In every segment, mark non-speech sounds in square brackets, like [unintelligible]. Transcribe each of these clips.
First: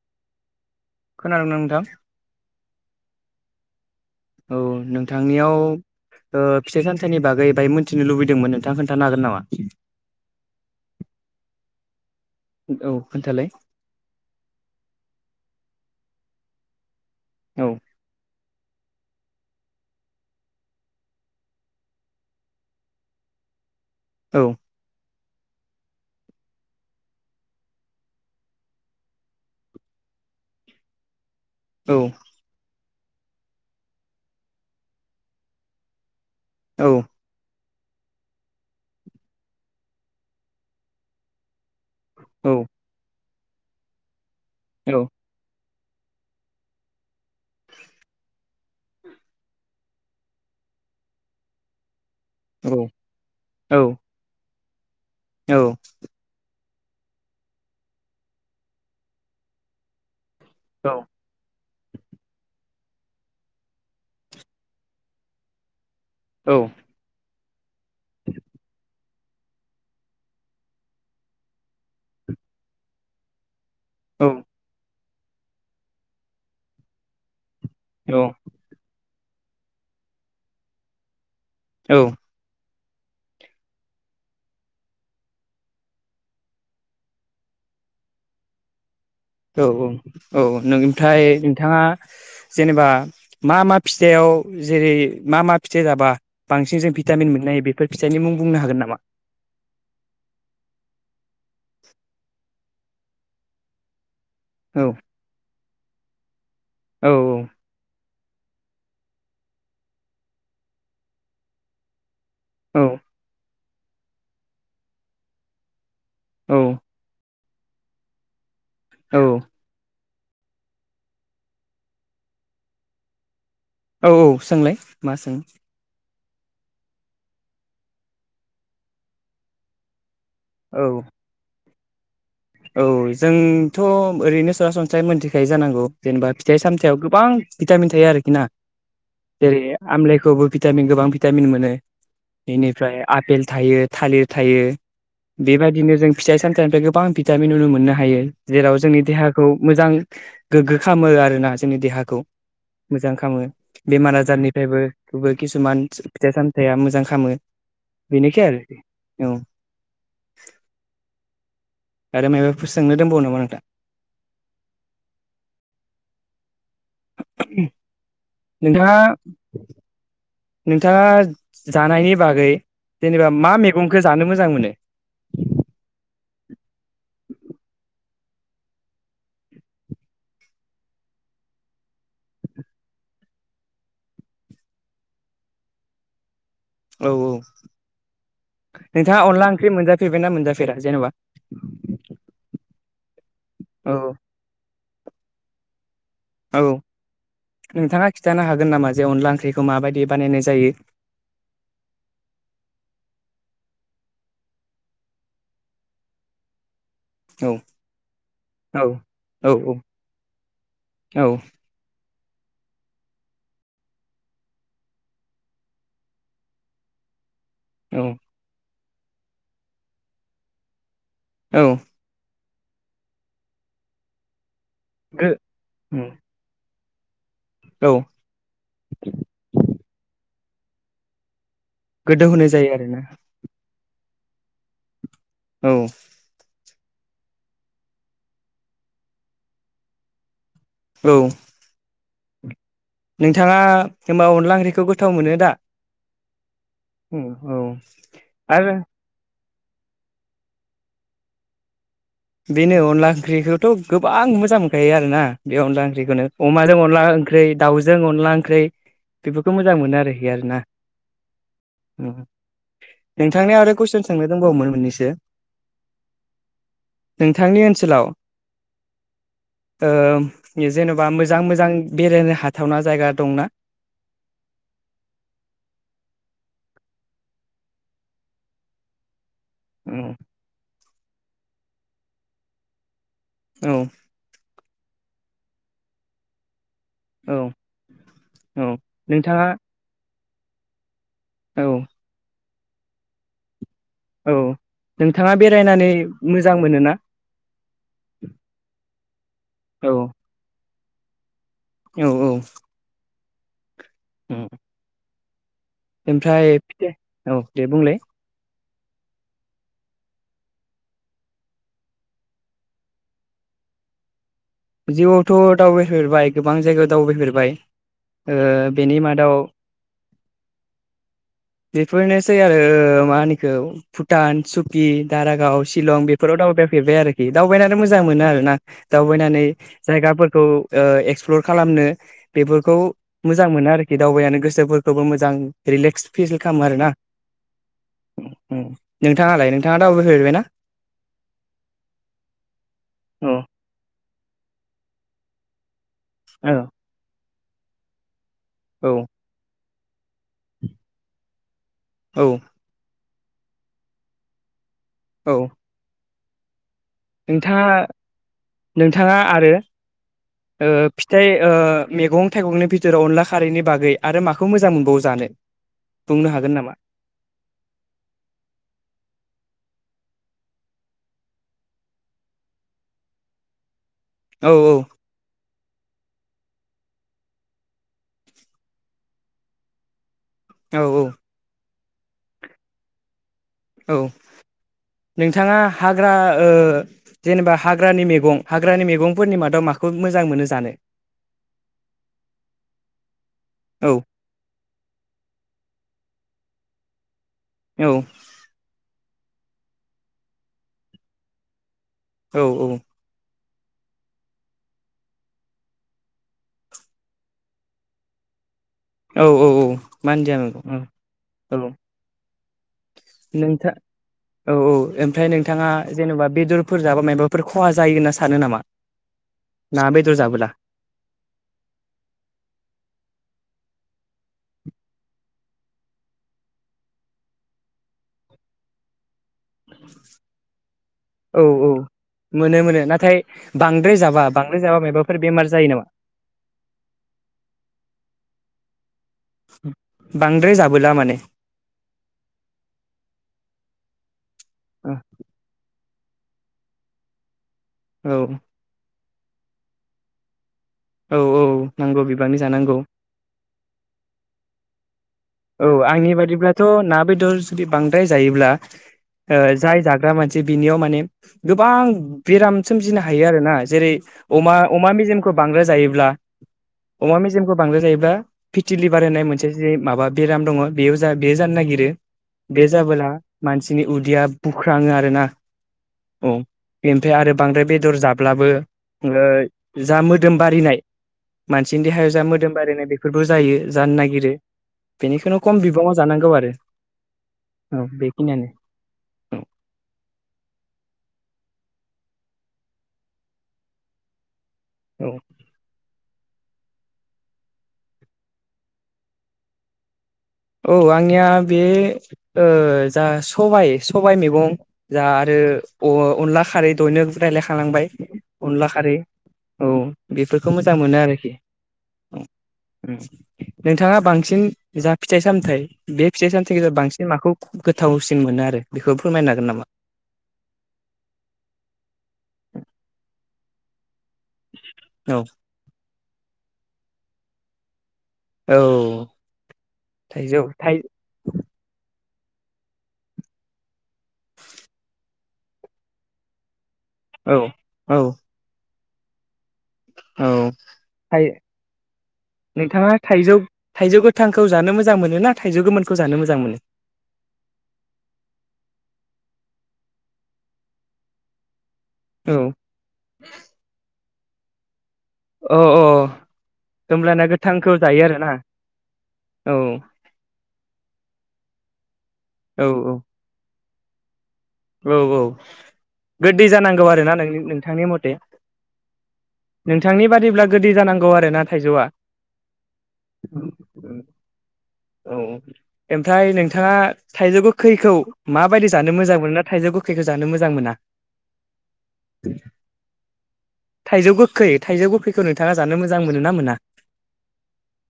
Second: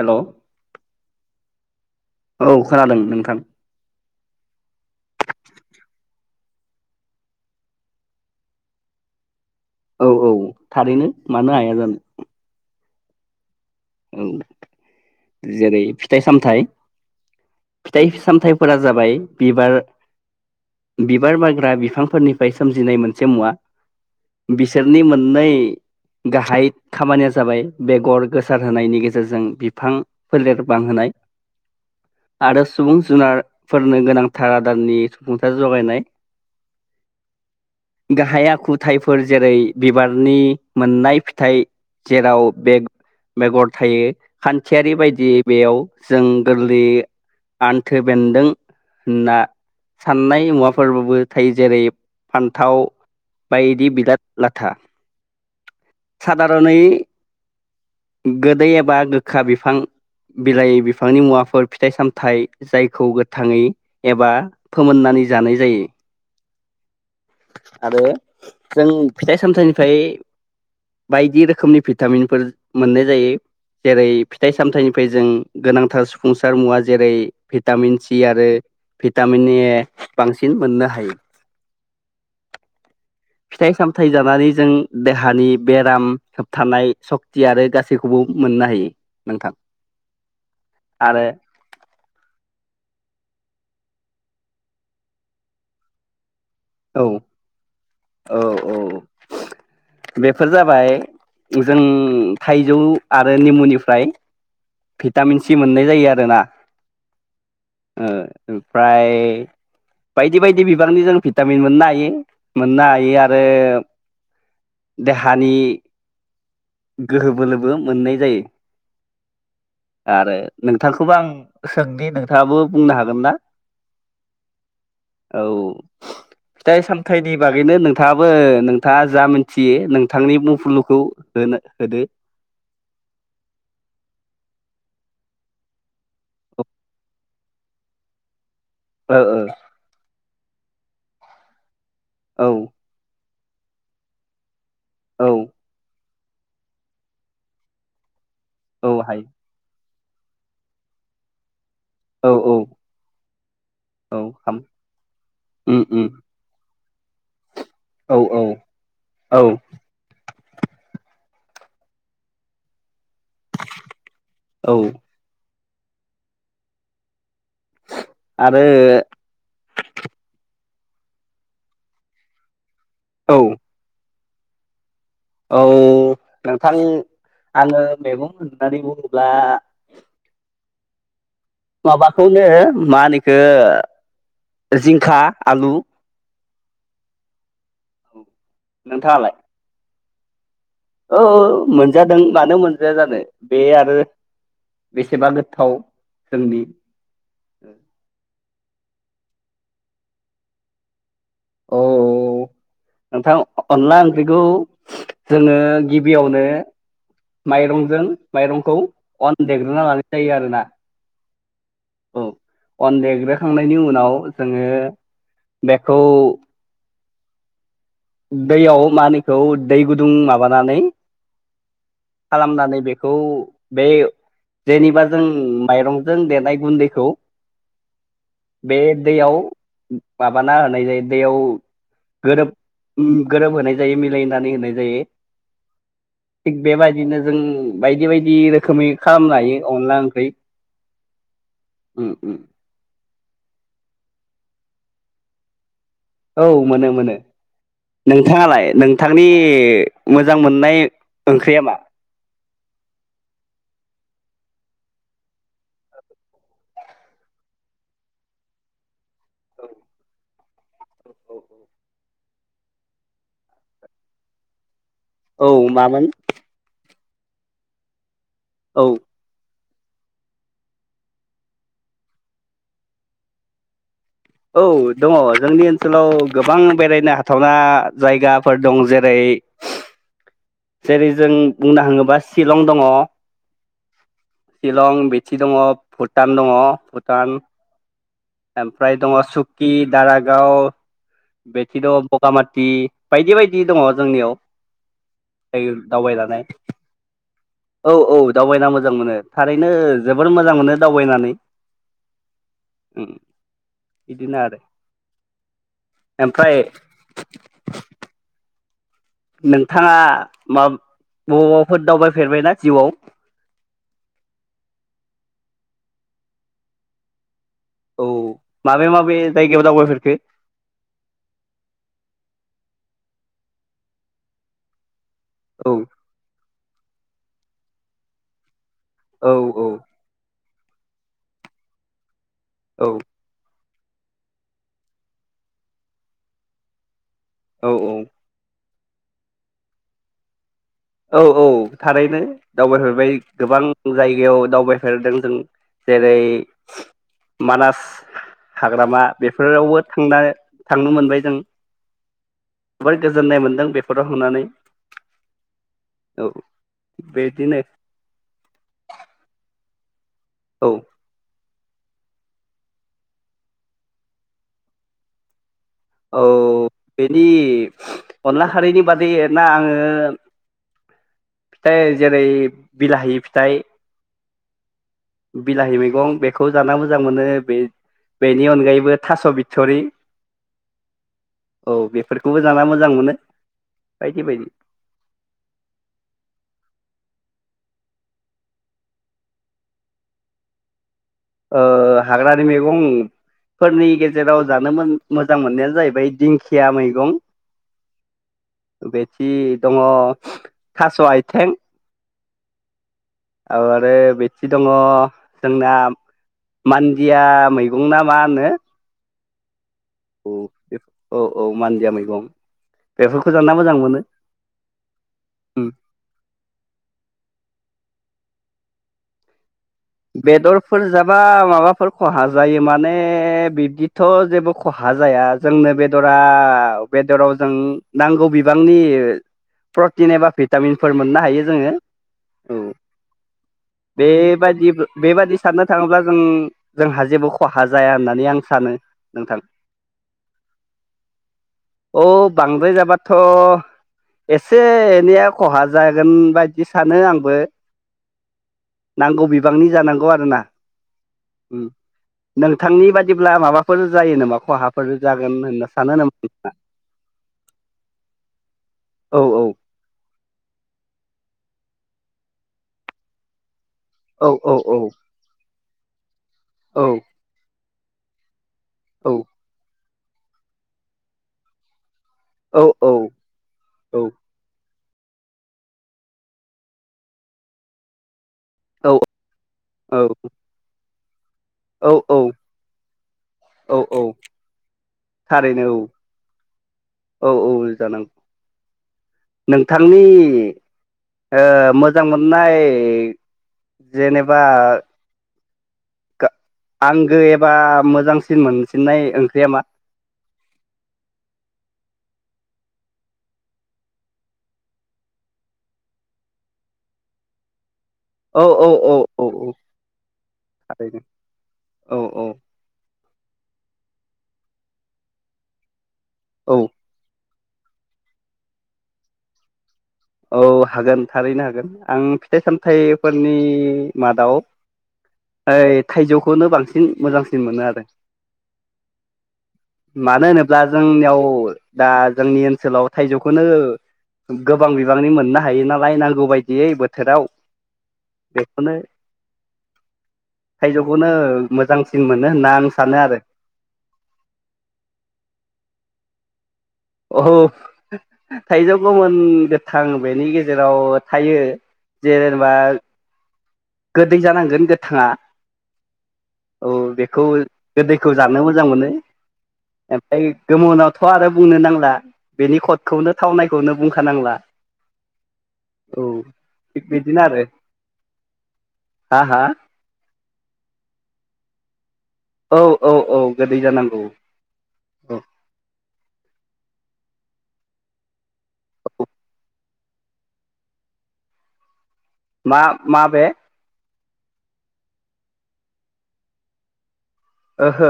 Hello खोनादों ना नोंथां? औ खोनादों नोंथां। औ नोंथांनियाव ओ फिथाइ सामथाइनि बागै बाहाय मोनथिनो लुबैदोंमोन नोंथां खोन्थानो हागोन नामा? औ औ थारैनो मानो हाया जानो। औ खोन्थालाय। औ जेरै फिथाइ सामथाइ औ फिथाइ सामथाइ फोरा जाबाय बिबार बिबार बारग्रा बिफांफोरनिफाय सोमजिनाय मोनसे मुवा। औ बिसोरनि मोन नै गाहाय खामानिया जाबाय बेगर गोस सार होनायनि गेजेरजों बिफां फोलेर बांहोनाय। औ आरो सुबुं जुनारफोरनो गोनांथार आदारनि सुफुंथा जगायनाय। औ गाहाय आखुथायफोर जेरै बिबारनि मोननाय फिथाइ जेराव औ बेग बेगर थायो। खान्थियारि औ बायदियै बेयाव जों गोरलैयै आन्थो बेन्दों होनना साननाय मुवाफोरबाबो थायो जेरै फान्थाव औ बायदि बिलाद लाथ था औ रानै गोदै एबा गोखा बिफां बिलाइ बिफांनि मुवाफोर फिथाइ सामथाइ जायखौ गोथाङै एबा फोमोननानै जानाय जायो। औ आरो जों फिथाइ सामथाइनिफ्राय बायदि रोखोमनि भिटामिनफोर मोननाय जायो। जेरै फिथाइ सामथायाइनि फै जों गोनांथार सुफुंसार मुवा जेरै भिटामिन सि औ आरो भिटामिननि बांसिन मोननो हायो। औ फिथाइ सामथाइ जानानै जों देहानि बेराम होबथानाय सक्ति आरो गासैखौबो मोननो हायो। नोंथां औ औ औ औ नोंनिबथाय आरो नोंथाङा जेनेबा मा मा फिथाइआव जेरै मा मा फिथाइ जाबा बांसिन जे औ भिटामिन मोननाय बेफोर फिथाइनि मुं औ बुंनो औ हागोन नामा बेफोर जाबाय जों थाइजौ आरो निमुनिफ्राय औ भिटामिन सि मोननाय जायो आरोना। औ औ ओ-ओमफ्राय बायदि बायदि बिबांनि जों भिटामिन मोननो हायो। मोननो औ हायो आरो देहानि औ गोहो ब बोलोबो मोननाय जायो। औ। आरो नोंथांखौबो आं सोंनि नोंथाङाबो बुंनो हागोन ना? औ औ सोंलाय मा सोङो। फिथाइ-सामथायाइनि बागैनो नोंथाङाबो नोंथाङा जा मिथियो नों थांनि बुंफुरलुखौ औ ना होदो। औ जोंथ' ओरैनो सरासनस्रायै मोनथिखायो जानांगौ जेनेबा ओ फिथाइ-सामथायाव गोबां भिटामिन थायो आरोखि ना। जेरै आमलाइखौबो भिटामिन गोबां भिटामिन मोनो। ओ औ बेनिफ्राय आपेल थायो, थालिर थायो। औ बेबायदिनो जों फिथाइ-सामथाइनिफ्राय गोबां भिट भिटामिन नुनो मोननो हायो। जेराव औ जोंनि हायो देहाखौ मोजां गोग्गो खामो आरोना ज जोंनि देहाखौ औ औ मोजां खामो औ खाम बेमार-आजारनिफ्रायबो खौबो उम किसुमान उम फिथाइ सामथाइया मोजां खामो। औ औ बिनोखै आरो औ। आरो मायबाफोर सोंनो दंबावो नाम मा नोंथां? [inaudible] औ उम। आरो नोंथाङा [inaudible] नोंथाङा जानायनि बागै जेनेबा औ मा मेगंखो ज जानो मोजां मोनो? औ नोंथां आङो मैगं होननानै बुङोब्ला माबाखौनो मा होनो इखो जिंखा आलु। औ औ। नोंथाङा नोंथाङालाय अनला ओंख्रि मोनजाफ फेरबायना मोनजाफ औ ओ मोनजादों मानो मोनजाया जानो बे आरो औ बेसेबा गोथाव। जोंनि औ नोंथाङा खिन्थानो हागोन नामा जे अनला ओंख्रिखौ माबायदि बानायनाय जायो औ नोंथां अनला ओंख्रिखौ जोङो गिबियावनो औ माइरंजों माइरंखौ औ अन औ देग्रोना लानाय जायो आरोना औ औ अन देग्रोखांनायनि उनाव जोङो बेखौ औ दैयाव मानिखौ दै गुदुं माबानानै औ खालामनानै बेखौ बे जेनेबा जों औ माइरंजों देनाय गुन्दै औ औ बे दैयाव माबाना होनाय जायो दैयाव गोदौ होनाय गोरोब जायो आरोना गोरोब होनाय जायो मिलायनानै होनाय जायो औ थिग बेबायदिनो जों बायदि बायदि रोखोमै खालामनो हायो अनला ओंख्रि औ उ उ नोंथाङा होमबा अनला ओंख्रिखौ गोथाव मोनो दा औ मोनो मोनो औ नोंथाङालाय आरो नोंथांनि मोजां मोननाय ओंख्रिया मा बेनो अनला ओंख्रिखौथ' गोबां मोजां मोनखायो आरोना बे अनला ओंख्रिखौनो अमाजों अनला ओंख्रि दाउजों अनला ओंख्रि बेफोरखौ मोजां मोनो आरोखि आरोना नोंथांनिया आरो कुइसन सोंनो दंबावोम मोननैस औ मामोन नोंथांनि ओनसोलाव औ जेन'बा मोजां मोजां बेरायनो हाथावना जायगा दंना औ दङ जोंनि ओनसोलाव गोबां बेरायनो हाथावना जायगाफोर दं जेरै औ जेरै जों बुंनो थाङोबा शिलं दङ औ शिलं बेटि दङ भुटान दङ भुटान औ औ ओमफ्राय दङ नोंथाङा सुक्कि दाराग गाव औ बेथि दं बगा मा थि बायदि बायदि दङ। जोंनियाव औ नोंथाङा बेरायनानै दावबायनानै मोजां मोनोना औ औ दावबायना मोजां मोनो थारैनो औ जोबोर मोजां मोनो दावबायनानै। औ औ। [inaudible] इदिनो आरो ओमफ्राय फिथा औ दे बुंलाय। नोंथाङा मा बबावबाफोर दावबायफेरबायना जिउआव? जिउआवथ' दावबायफेरबाय गोबां जायगायाव दावबायफेरबाय। औ माबे बेनि माबे मादाव जायगायाव दावबायफेरखो बेफोरनोसै आरो ओ मा होनोखौ भुटान, सुकि दारागाव, औ शिलं, बेफोराव दावबाय फेरबाय आरोखि दावबायनानै मोजां मोनो आरोना औ दावबायनानै औ जायगाफोरखौ ओ एक्सप्लर खालामनो बेफोरखौ औ मोजां मोनो आरो बे दावबायनानै गोसोफोरखौबो मोजां रिलेक्स [unintelligible] खालामो आरोना। औ औ। नोंथाङालाय नोंथाङा दावबायफेरबायना? औ औ थारैनो दावबायफेरबाय औ गोबां जायगायाव दावबाय फेरदों जों जेरै औ मानास हाग्रामा बेफोरावबो थांना थांनो मोनबाय जों। औ। गोजोन्नाय मोन्दों बेफोराव थांनानै औ औ बिदिनो नोंथाङा नोंथाङा आरो ओ औ फिथाइ ओ मैगं थाइगंनि बिथोराव अनला खारैनि बागै आरो माखौ मोजां मोनबावो जानो। औ बुंनो हागोन नामा बेनि अनला खारिनि बादैना आङो। फिथाइ जेरै बिलाहि फिथाइ। औ औ। बिलाहि मैगं बेखौ जानो मोजां मोनो बे बेनि अनगायैबो थास' बिथरि। औ औ। औ बेफोरखौबो जानो मोजां मोनो। औ बायदि बायदि नोंथाङा हाग्रा ओ जेनेबा हाग्रानि मैगं हाग्रानि मैगंफोरनि मादाव माखौ मोजां मोनो जानो ओ हाग्रानि मैगंफोरनि औ गेजेराव जानो मोजां मोननाया जाहैबाय दिंख खिया मैगं औ जि दङ थास' आयथें औ औ आरो बिथि दङ जोंना मान्दिया मैगं ना मा होनो औ औ औ औ मानदिया मैगं औ औ मानदिया मैगं बेफोरखौ जाना नोंथां मोजां मोनो औ औ ओमफ्राय नोंथाङा जेनबा बेदरफोर जाबा मायाबाफोर खहा जायो होनना स सानो नामा ना बेदर जाबोला बेदरफोर जाबा माबाफोर खहा जायो माने बिब्दिथ' जेबो खहा जाया जोंनो बेदरा बेदराव जों नांगौ बिबांनि प्रटिन एबा भिटामिनफोर मोननो औ हायो जोङो औ मोनो औ मोनो नाथाय बांद्राय जाबा बांद्राय बेबायदि जाबा मायबाफोर बे-बेबादि बेमार साननो जायो नामा थाङोब्ला जों जोंहा जेबो खहा जाया होननानै आं सानो नोंथां बांद्राय जाबोला माने औ बांद्राय जाबाथ' एसे एनैआ खहा जागोन बायदि सानो आंबो औ नांगौ बिब बिबांनि जानांगौ आरो ना औ औ नांगौ बिबांनि जानांगौ नोंथांनि बादिब्ला माबाफोर जायो नामा खहा [unintelligible] औ आंनि बादिब्लाथ' ना बेदर जुदि बांद्राय जायोब्ला औ ओ औ जाय जाग्रा मानसि बिनियाव माने गोबां बेराम सोमजिनो हायो आरोना जेरै औ अमा औ औ अमा मेजेमखौ बांद्रो जायो ब्ला औ अमा मेजेमखौ बांद्राय जायोब्ला फिटिलिभार औ होननाय मोनसे जे माबा बेराम दङ' बेयाव जा बेयो जानो नागिरो। औ बे जाबोला मानसिनि औ उदैया बु ख्राङो आरो ना। औ बेनिफ्राय आरो बांद्राय बेदर जा ब्लाबो औ ओ जा मोदोम बारिनाय मानसिनि औ देहायाव औ जा मोदोम बारिनाय बे फोरबो जायो औ जानो औ नागिरो। बेनिखायनो खम थारैनो बिबाङाव जानांगौ आरो औ औ औ जानांगौ। औ नोंथांनि ओ मोजां मोननाय जेने बा औ गा आंगो एबा मोजांसिन मोनसिननाय ओंख्रिया मा? औ आंनिया बे ओ जा सबाइ सबाइ मैगं जा आरो अ-अनला खारै दहायनो रायलायखालांबाय। औ अनला औ औ खारै औ बेफोरखौ मोजां मोनो थारैनो आरोखि औ उम। नोंथाङा बांसिन जा फिथाइ सामथाइ बे फिथाइ औ सामथाइनि गेजेराव बांसिन माखौ गोथावसिन मोनो आरो बेखौ फोरमायनो हागोन नामा? औ हागोन थारैनो हागोन। आं फिथाइ सामथाइफोरनि मादाव औ ओइ थाइजौ खौनो बांसिन मोजांसिन मोनो आरो औ मानो थाइजौ होनोब्ला थाइ जोंनियाव दा जोंनि ओनसोलाव थाइजौखोनो गो थायो नालाय नांगौ बायदियै बो थोराव औ औ बेखौनो औ थाइजौखौनो थाइ मोजांसिन मोनो होनना आं सानो नोंथाङा आरो थाइजौ थाइजौ गोथांखौ जानो मोजां मोनो ना थाइजौ गोमोनखौ जानो मोजां मोनो औ थाइजौ गोमोन गोथां बेनि गेजेराव थायो। औ जेनेबा गो दै जानांगोन गो थाङा अ अ औ होमब्लाना बेखौ गोथांखौ जायो गोदैखौ आरोना जानो मोजां मोनो। औ ओमफ्राय गोमोनाथ' आरो बुंनो नांला। बेनि औ खदखौनो थावनाय खौनो बुंखानांला औ औ औ गोदै थिग जानांगौ आरोना बिदिनो आरो नों-नोंथांनि मथे हा हा नोंथांनि बादिब्ला गोदै जानांगौ आरोना थाइजौआ? औ औ औ गोदै जानांगौ औ ओमफ्राय नोंथां नोंथाङा थाइजौ गोखैखौ माबायदि जानो औ मोजां मोनो? थाइजौ गोखैखौ जानो मोजां मोना? मा माबे? थाइजौ गोखै थाइजौ गोखैखौ नोंथाङा जानो मोजां मोनो ना मोना? ओहो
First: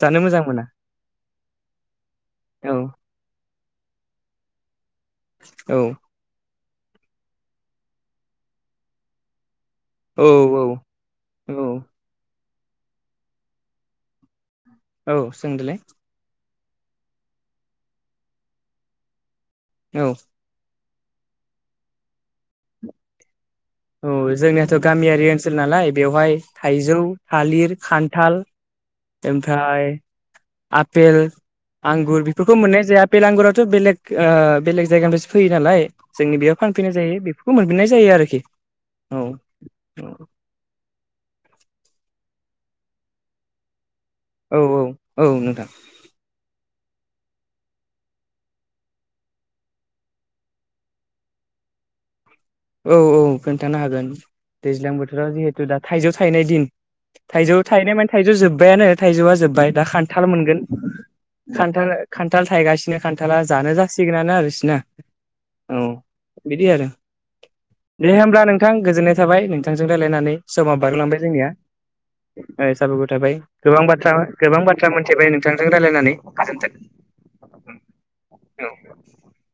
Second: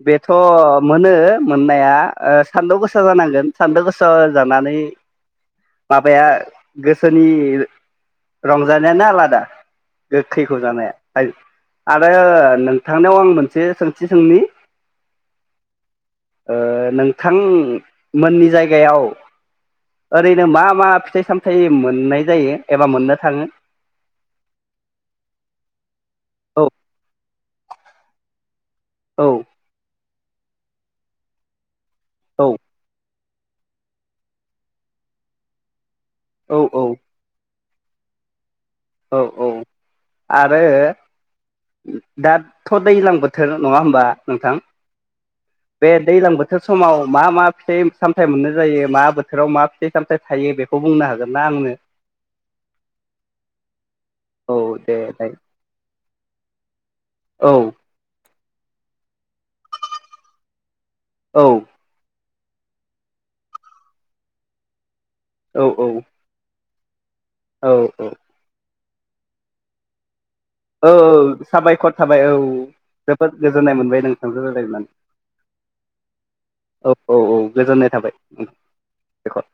जानो बेथ' मोजां मोना मोनो मोननाया औ सान्दुं ओ गोसा जानांगोन सान्दुं गोसा जानानै औ। माबाया गोसोनि रंजानायानो आलादा औ गोखैखौ औ जानाया औ आरो नोंथांनियाव आं मोन से सोंथि सोंनि? औ सोंदोलाय। ओ नोंथां मोननि जायगायाव औ ओरैनो मा मा फिथाइ सामथाय मोननाय जायो एबा मोननो थाङो? औ जोंनियाथ' गामियारि ओनसोल नालाय बेवहाय औ थाइजौ थालिर, खान्थाल औ ओमफ्राय आपेल आंगुर औ बेफोरखौ मोननाय जाया। आपेल आंगुराथ' बेलेग ओ बेलेग जायगानिफ्रायसो फैयो नालाय। जोंनि औ बेयाव औ फानफैनाय जायो बेफोर फोमोनफिननाय जायो आरोखि। औ औ आरो दा थ' दैलां बोथोर नङा होमबा? नोंथां औ औ नोंथां बे दैलां बोथोर समाव मा मा फिथाइ सामथाइ मोननाय जायो मा बोथोराव मा फिथाइ सामथाइ थायो बेखौ बुंनो हागोन ना आंनो? औ औ। खोन्थानो हागोन औ दैज्लां दे बोथोराव दे जेहेथु दा थाइजौ थायनाय दिन औ थाइजौ थायनाय माने थाइजौ जोब जोबबायानो थाइजौआ जोबबाय दा खान्थाल मोनगोन। औ खानथाल खान खान्थाल थायगासिनो खान्थाला जानो जासिगोनानो आरो बिसिना। औ बिदि आरो। औ औ दे होमब्ला नोंथां। गोजोननाय थाबाय नोंथांजों रायलायनानै। समा औ बारलांबाय जोंनिया साबायखर थाबाय औ साबायखर थाबाय जोबोद गोजोननाय गोबां मोनबाय बाथ्रा नोंथांजों गोबां बाथ्रा रायलायनानै मोनथिबाय नोंथांजों रायलायनानै गोजोनथों औ औ औ गोजोननाय थाबाय साबायखर।